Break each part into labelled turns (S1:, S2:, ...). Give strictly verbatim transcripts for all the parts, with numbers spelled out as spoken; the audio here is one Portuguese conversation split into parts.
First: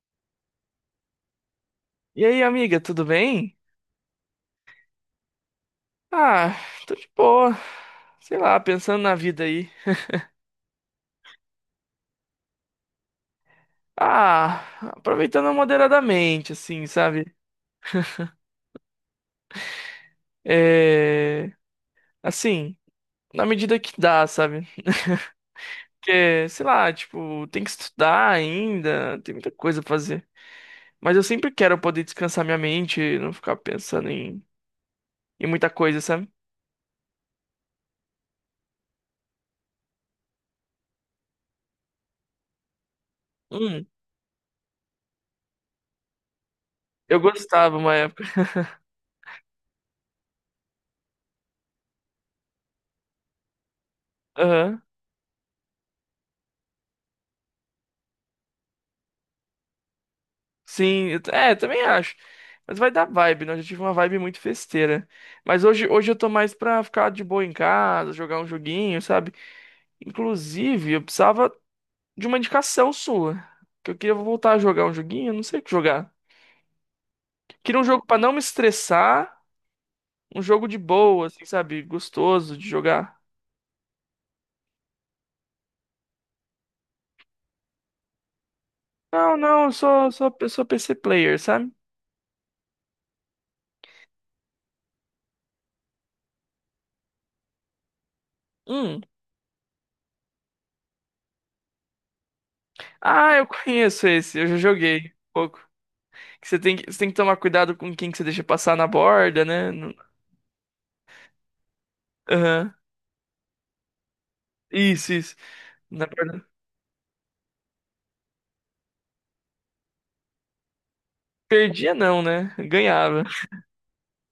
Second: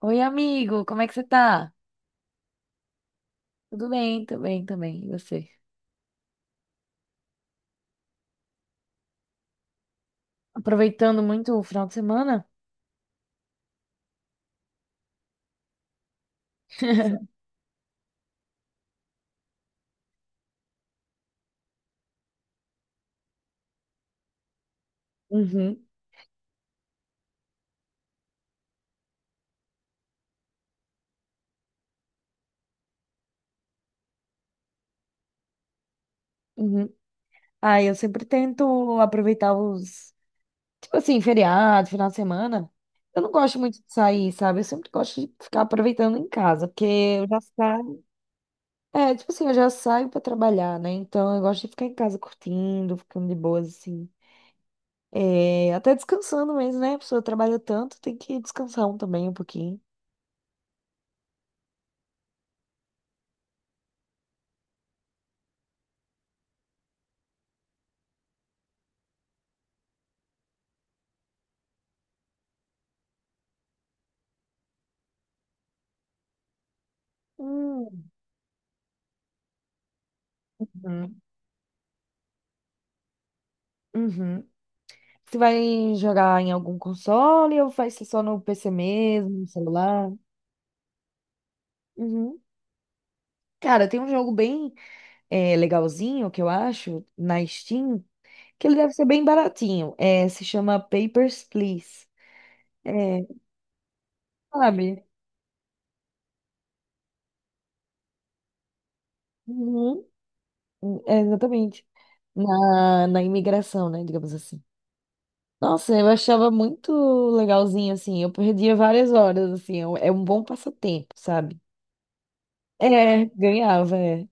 S1: Oi, amigo, como é que você tá?
S2: E aí, amiga, tudo bem?
S1: Tudo bem, tudo bem também. E você?
S2: Ah, tô de boa. Sei lá, pensando na vida aí.
S1: Aproveitando muito o final de semana?
S2: Ah, aproveitando moderadamente, assim, sabe? É. Assim, na medida que dá, sabe?
S1: Uhum,
S2: Porque, sei lá, tipo, tem que estudar ainda, tem muita coisa pra fazer. Mas eu sempre quero poder descansar minha mente, não ficar pensando em, em muita coisa, sabe?
S1: uhum. Ah, eu sempre tento aproveitar os, tipo assim, feriado, final de semana. Eu não gosto muito
S2: Hum,
S1: de sair, sabe? Eu sempre gosto de ficar aproveitando em casa, porque
S2: eu
S1: eu já
S2: gostava uma
S1: saio.
S2: época.
S1: É, tipo assim, eu já saio pra trabalhar, né? Então eu gosto de ficar em casa curtindo, ficando de boas, assim.
S2: Aham.
S1: É, até descansando mesmo, né? A pessoa trabalha tanto, tem que descansar um também um pouquinho.
S2: Sim, eu t- é, também acho. Mas vai dar vibe, né? Eu já tive uma vibe muito festeira. Mas hoje, hoje eu tô mais pra ficar de boa em casa, jogar um joguinho, sabe? Inclusive, eu precisava de uma indicação sua. Que eu queria voltar a jogar um joguinho, eu não sei o que jogar. Queria um jogo pra não me estressar, um jogo de
S1: Uhum.
S2: boa, assim, sabe? Gostoso de jogar.
S1: Uhum. Você vai jogar em algum console ou vai ser só no P C mesmo,
S2: Não,
S1: no
S2: não, eu sou,
S1: celular?
S2: sou, eu sou P C player, sabe?
S1: Uhum. Cara, tem um jogo bem é, legalzinho que eu acho na Steam, que ele deve
S2: Hum.
S1: ser bem baratinho. É, se chama Papers, Please. É,
S2: Ah, eu conheço esse, eu já
S1: sabe?
S2: joguei um pouco que Você tem que, você tem que tomar cuidado com quem que você deixa passar na borda, né?
S1: Uhum. É, exatamente.
S2: Aham.
S1: Na, na imigração, né? Digamos assim.
S2: Isso, isso.
S1: Nossa,
S2: Na
S1: eu
S2: verdade,
S1: achava muito legalzinho, assim. Eu perdia várias horas, assim. É um é um bom passatempo, sabe?
S2: perdia não, né?
S1: É,
S2: Ganhava.
S1: ganhava, é.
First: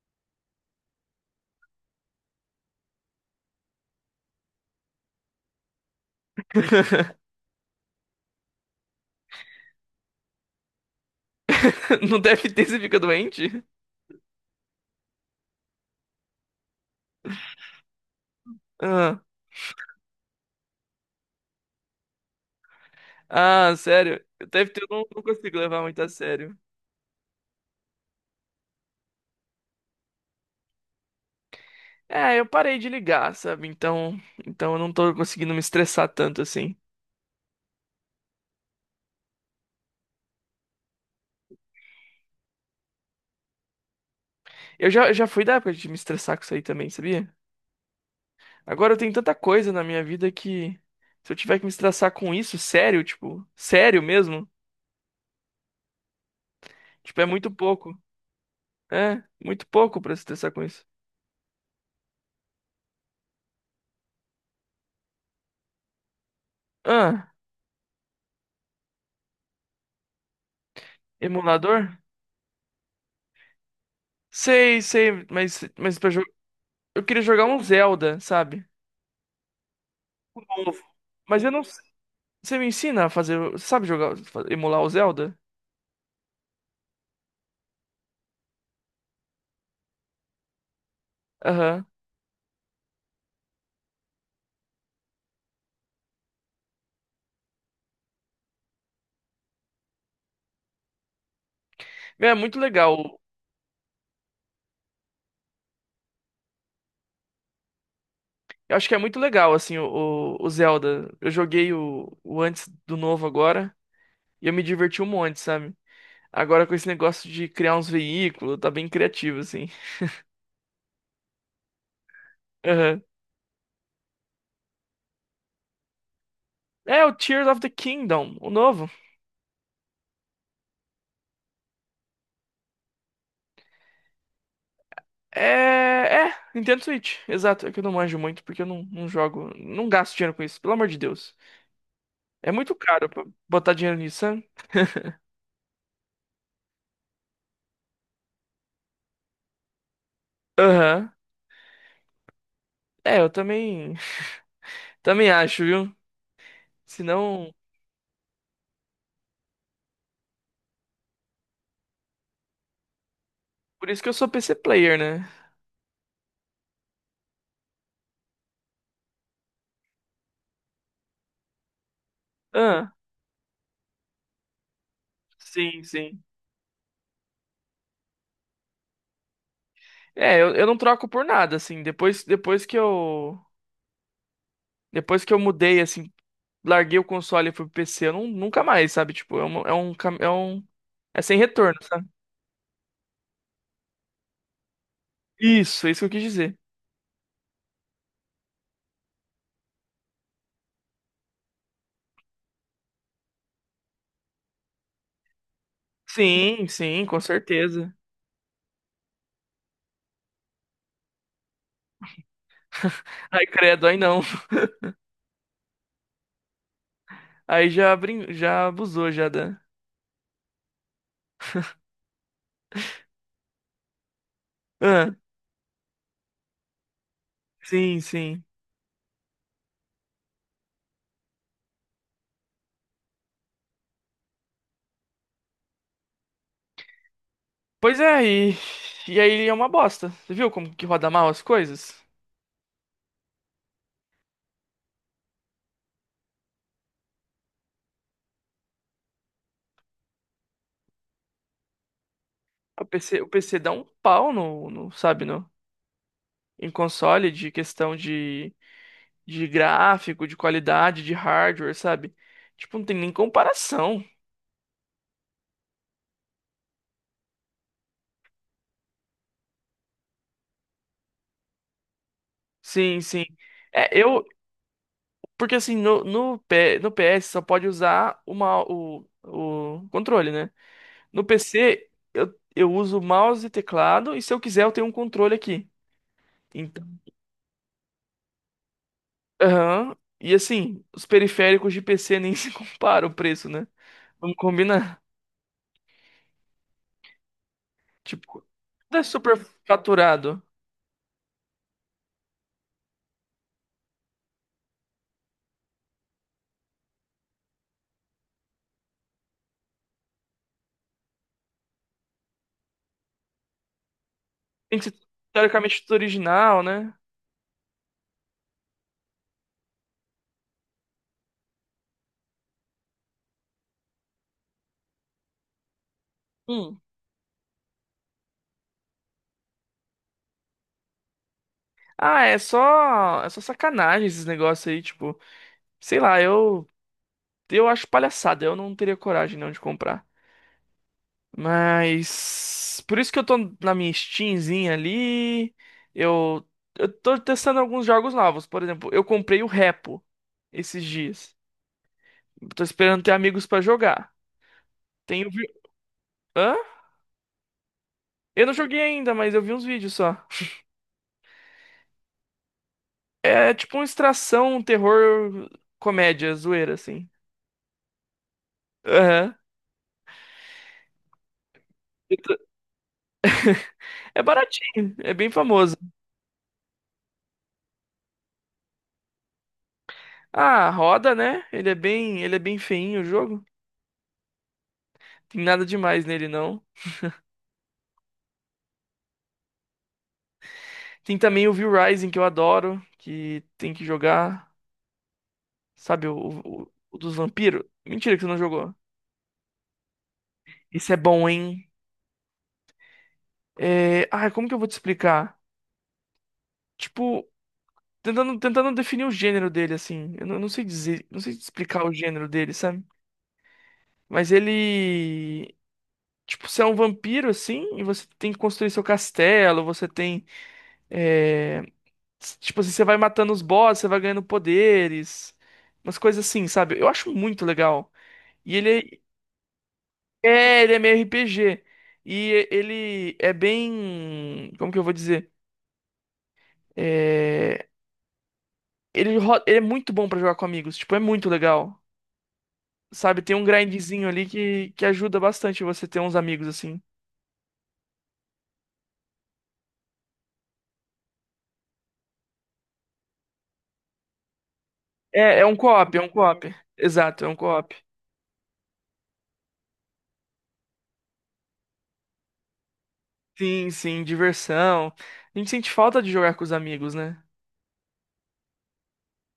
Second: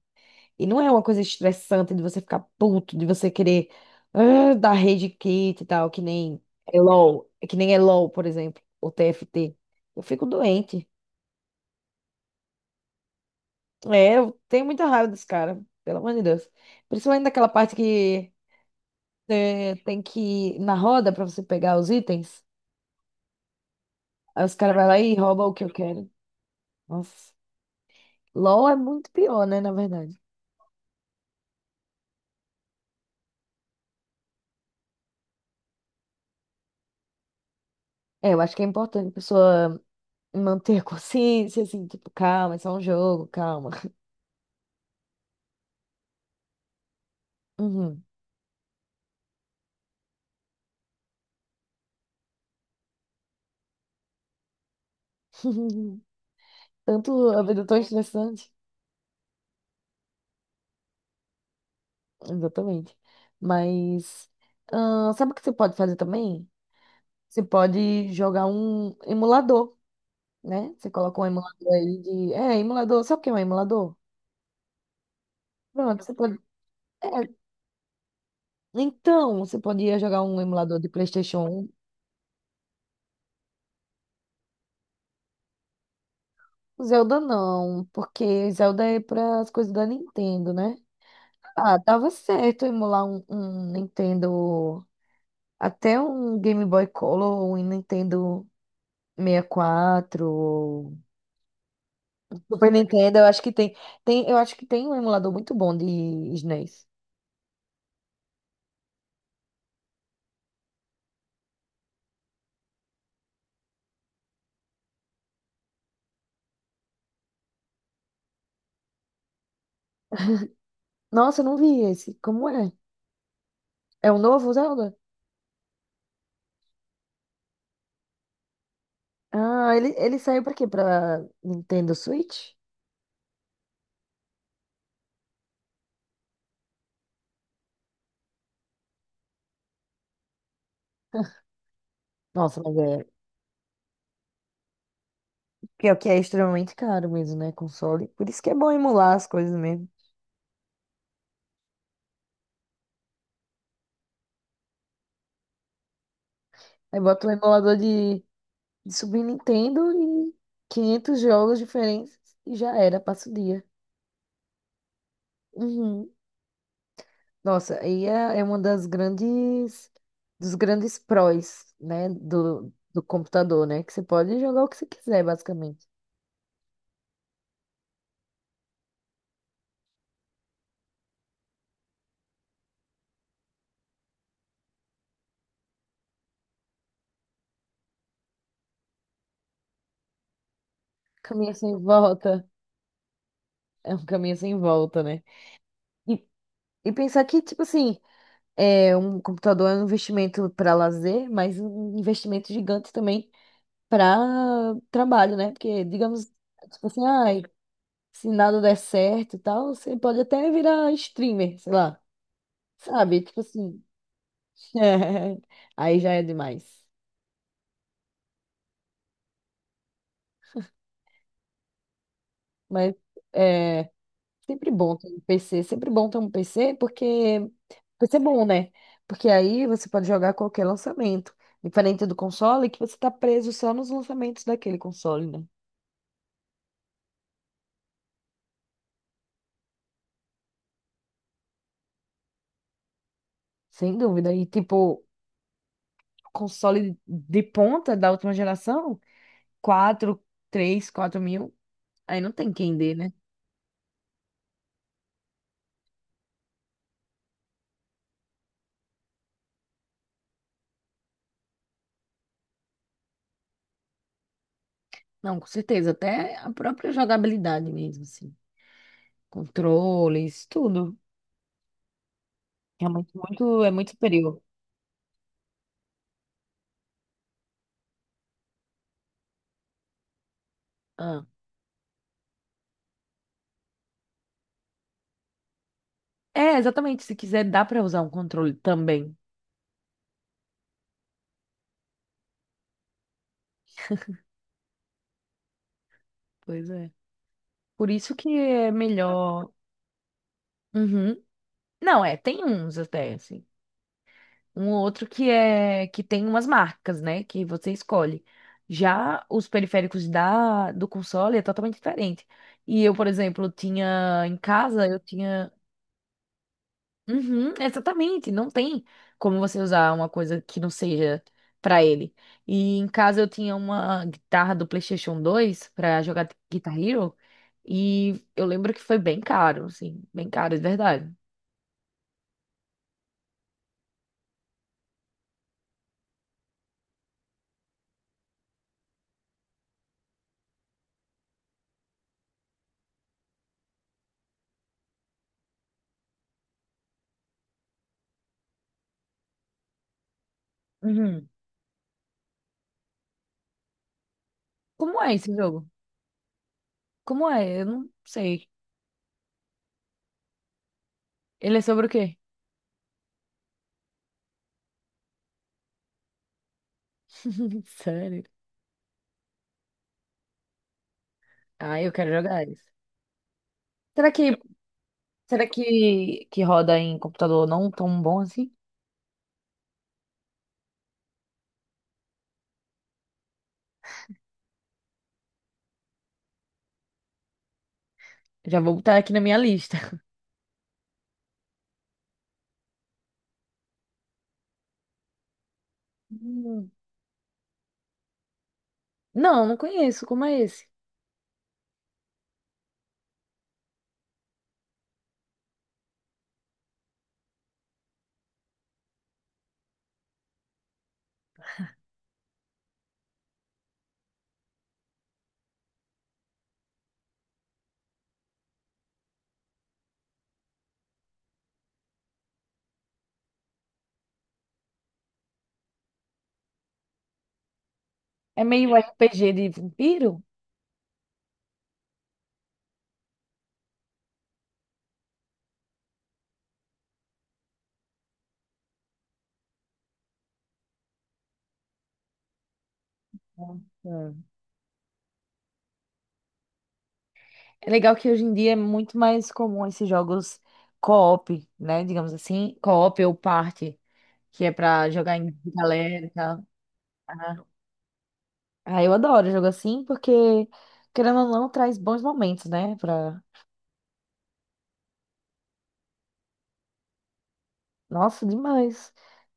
S1: E não é uma coisa estressante de você ficar puto, de você querer ah, dar rage quit e tal, que nem é LOL, que nem é LOL, por exemplo, ou T F T. Eu fico doente.
S2: Não deve ter, você fica doente?
S1: É, eu tenho muita raiva desse cara, pelo amor de Deus. Principalmente daquela parte que
S2: Ah,
S1: é, tem que ir na roda pra você pegar os itens.
S2: ah, sério.
S1: Aí os
S2: Deve
S1: caras
S2: ter,
S1: vão
S2: eu
S1: lá
S2: não,
S1: e
S2: não
S1: roubam o
S2: consigo
S1: que eu
S2: levar muito a
S1: quero.
S2: sério.
S1: Nossa. LOL é muito pior, né, na verdade.
S2: É, eu parei de ligar, sabe? Então, então eu não tô conseguindo me estressar tanto assim.
S1: É, eu acho que é importante a pessoa manter a consciência, assim, tipo, calma, é só um jogo, calma.
S2: Eu já, eu já fui da época de me estressar com isso aí também, sabia?
S1: Uhum.
S2: Agora eu tenho tanta coisa na minha vida que se eu tiver que me estressar com isso, sério, tipo, sério mesmo, tipo, é
S1: Tanto a
S2: muito
S1: vida é tão
S2: pouco.
S1: estressante.
S2: É, muito pouco pra se estressar com isso.
S1: Exatamente. Mas ah, sabe o que você pode fazer também?
S2: Ah,
S1: Você pode jogar um emulador, né? Você coloca um emulador aí
S2: emulador?
S1: de. É, emulador. Sabe o que é um emulador?
S2: Sei, sei, mas, mas
S1: Pronto,
S2: pra
S1: você
S2: jo-
S1: pode.
S2: eu
S1: É,
S2: queria jogar um Zelda, sabe?
S1: então, você podia jogar um emulador
S2: Novo.
S1: de
S2: Mas
S1: PlayStation
S2: eu não.
S1: um.
S2: s- Você me ensina a fazer. Você sabe jogar, fa- emular o Zelda?
S1: Zelda não, porque Zelda é para as coisas da Nintendo, né? Ah,
S2: Aham.
S1: tava certo emular um, um Nintendo. Até um Game Boy Color, um Nintendo. sessenta e quatro, ou
S2: Meu, é muito
S1: Super Nintendo,
S2: legal.
S1: eu acho que tem, tem, eu acho que tem um emulador muito bom de S N E S.
S2: Eu acho que é muito legal, assim, o, o o Zelda. Eu joguei o, o antes do novo agora e eu me diverti um monte, sabe? Agora com esse negócio de criar uns veículos, tá bem criativo, assim.
S1: Nossa, eu não vi esse. Como é?
S2: Aham.
S1: É um novo Zelda?
S2: É o Tears of the Kingdom, o novo.
S1: Ah, ele, ele saiu pra quê? Pra Nintendo Switch?
S2: É, é, Nintendo Switch, exato. É que eu não manjo muito porque eu não, não jogo, não gasto dinheiro com isso, pelo amor de Deus. É
S1: Nossa,
S2: muito
S1: mas é.
S2: caro pra botar dinheiro nisso, sabe?
S1: Pior que é extremamente caro mesmo, né? Console. Por isso que é bom emular as coisas mesmo.
S2: Aham. É, eu também, também acho, viu?
S1: Aí bota um
S2: Senão,
S1: emulador de, de Super Nintendo e quinhentos jogos diferentes e já era, passa o dia.
S2: por isso que eu sou P C player, né?
S1: Uhum. Nossa, aí é, é uma das grandes, dos grandes prós, né, do,
S2: Ah,
S1: do computador, né, que você pode jogar o que você quiser,
S2: sim,
S1: basicamente.
S2: sim. É, eu, eu não troco por nada, assim. Depois, depois que eu, depois que eu mudei, assim, larguei o console e fui pro P C, eu não, nunca mais, sabe? Tipo, é um, é um, cam- é um, é sem
S1: Caminho sem
S2: retorno, sabe?
S1: volta, é um caminho sem volta, né?
S2: Isso, é isso que eu quis
S1: E,
S2: dizer.
S1: e pensar que, tipo assim, é, um computador é um investimento para lazer, mas um investimento gigante também para trabalho, né? Porque, digamos,
S2: Sim,
S1: tipo assim,
S2: sim, com
S1: ai,
S2: certeza.
S1: se nada der certo e tal, você pode até virar streamer, sei lá, sabe? Tipo
S2: Ai,
S1: assim.
S2: credo, aí não.
S1: É, aí já é demais.
S2: Aí já, brin... já abusou, já da.
S1: Mas é sempre bom ter
S2: Ah,
S1: um P C, sempre bom ter um P C, porque
S2: sim,
S1: P C é
S2: sim.
S1: bom, né? Porque aí você pode jogar qualquer lançamento. Diferente do console, que você tá preso só nos lançamentos daquele console, né?
S2: Pois é, e... e aí é uma bosta. Você viu como que roda mal as coisas?
S1: Sem dúvida. E tipo, console de ponta da última geração, quatro três quatro mil, aí não tem quem dê,
S2: O
S1: né?
S2: PC, o P C dá um pau no, no, sabe, no, em console de questão de, de gráfico, de qualidade, de hardware, sabe? Tipo, não tem nem comparação.
S1: Não, com certeza. Até a própria jogabilidade mesmo, assim. Controles, tudo. É
S2: Sim,
S1: muito,
S2: sim.
S1: muito, é
S2: É,
S1: muito
S2: eu,
S1: superior.
S2: porque assim, no, no, P, no P S só pode usar uma, o, o controle, né? No
S1: Ah.
S2: P C, eu, eu uso mouse e teclado, e se eu quiser, eu tenho um controle aqui.
S1: É,
S2: Então,
S1: exatamente. Se quiser, dá pra usar um controle também.
S2: aham. E assim, os periféricos de P C nem se compara o preço, né? Vamos combinar.
S1: Pois é. Por isso que
S2: Tipo,
S1: é
S2: tudo é super
S1: melhor.
S2: faturado.
S1: Uhum. Não, é, tem uns até, assim. Um ou outro que é que tem umas marcas, né? Que você escolhe. Já os periféricos da do console é totalmente diferente. E eu, por exemplo, tinha em
S2: Tem que
S1: casa,
S2: ser
S1: eu tinha.
S2: teoricamente tudo original, né?
S1: Uhum, exatamente, não tem como você usar uma coisa que não seja pra ele. E em casa eu tinha uma guitarra do PlayStation dois pra jogar Guitar
S2: Hum.
S1: Hero e eu lembro que foi bem caro, assim, bem caro de verdade.
S2: Ah, é só, é só sacanagem esses negócios aí, tipo, sei lá, eu eu acho palhaçada, eu não teria coragem não de comprar. Mas por isso que eu tô na minha Steamzinha ali. Eu, eu tô testando alguns jogos novos. Por exemplo, eu comprei o Repo esses
S1: Uhum.
S2: dias. Tô esperando ter amigos pra jogar.
S1: Como é esse
S2: Tenho vi...
S1: jogo?
S2: Hã?
S1: Como é? Eu não
S2: Eu
S1: sei.
S2: não joguei ainda, mas eu vi uns vídeos só.
S1: Ele é sobre o quê?
S2: É tipo uma extração, um terror, comédia, zoeira, assim.
S1: Sério?
S2: Aham.
S1: Ah, eu quero
S2: Eu tô-
S1: jogar isso. Será
S2: É
S1: que
S2: baratinho, é bem
S1: será
S2: famoso.
S1: que que roda em computador não tão bom assim?
S2: Ah, roda, né? Ele é bem, ele é bem feinho o jogo. Tem nada demais nele, não.
S1: Já vou botar aqui na minha lista.
S2: Tem também o Will Rising, que eu adoro, que tem que jogar, sabe, o,
S1: Hum.
S2: o- o dos vampiros. Mentira que você não jogou.
S1: Não, não conheço. Como é
S2: Isso é bom, hein? É... Ai, como que eu vou te explicar? Tipo, tentando, tentando definir o gênero dele, assim. Eu não, não sei dizer, não sei explicar o gênero dele, sabe? Mas ele... Tipo, você é um vampiro, assim, e você tem que construir seu castelo, você tem... é, s- Tipo assim, você vai matando os bosses, você vai ganhando poderes, umas coisas assim, sabe? Eu acho muito legal.
S1: É
S2: E
S1: meio
S2: ele, é
S1: R P G de vampiro?
S2: É, ele é meio R P G. E ele é bem. Como que eu vou dizer? É, Ele, ro- ele é muito bom pra jogar com amigos. Tipo, é muito legal. Sabe? Tem um grindzinho
S1: Nossa.
S2: ali que, que ajuda bastante você ter uns amigos assim.
S1: É legal que hoje em dia é muito mais comum esses jogos co-op, né? Digamos assim, co-op ou party, que é pra jogar em
S2: É, é um co-op, é
S1: galera
S2: um
S1: e tal.
S2: co-op. Exato, é
S1: Ah,
S2: um co-op.
S1: ah, eu adoro jogo assim porque, querendo ou não, traz bons momentos, né?
S2: Sim, sim, diversão. A gente sente falta de jogar com os amigos, né?
S1: Nossa, demais.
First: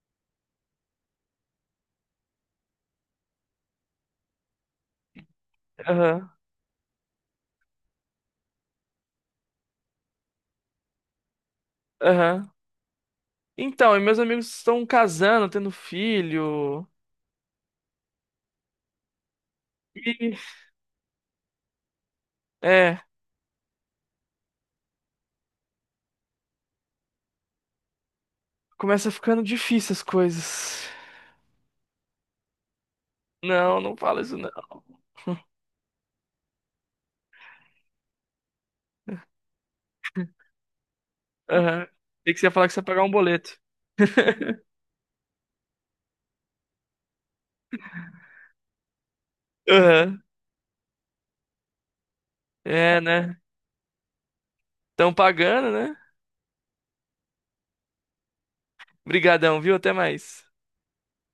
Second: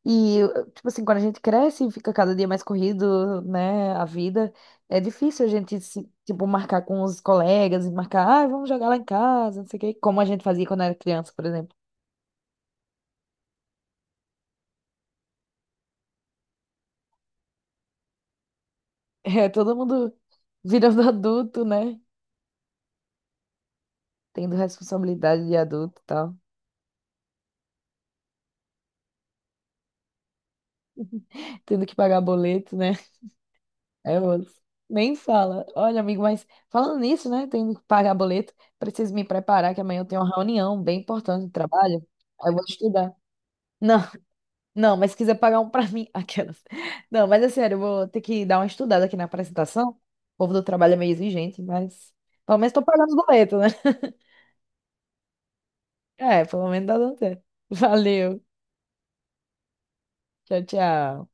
S1: E, tipo assim, quando a gente cresce e fica cada dia mais corrido, né, a vida, é difícil a gente, se,
S2: Aham,
S1: tipo, marcar com os colegas e marcar, ah, vamos jogar lá em casa, não sei o quê, como a gente fazia quando era criança, por exemplo.
S2: aham. Então, e meus amigos estão casando, tendo filho.
S1: É, todo mundo
S2: E.
S1: virando adulto, né,
S2: É,
S1: tendo responsabilidade de adulto e tal,
S2: começa ficando difícil as coisas.
S1: tendo que pagar boleto, né,
S2: Não, não
S1: é
S2: fala isso não.
S1: outro. Nem fala. Olha, amigo, mas falando nisso, né, tendo que pagar boleto, preciso me preparar que amanhã eu tenho uma reunião bem importante de
S2: Aham.
S1: trabalho,
S2: Tem que você
S1: aí
S2: ia
S1: eu vou
S2: falar que você ia pagar um
S1: estudar.
S2: boleto.
S1: Não. Não, mas se quiser pagar um pra mim, aquelas. Não, mas é sério, eu vou ter que dar uma estudada aqui na apresentação. O
S2: Aham.
S1: povo do trabalho é meio exigente, mas pelo menos tô
S2: É,
S1: pagando os
S2: né?
S1: boletos, né?
S2: Estão pagando, né?
S1: É, pelo menos tá dando certo. Valeu.
S2: Brigadão, viu? Até mais.
S1: Tchau, tchau.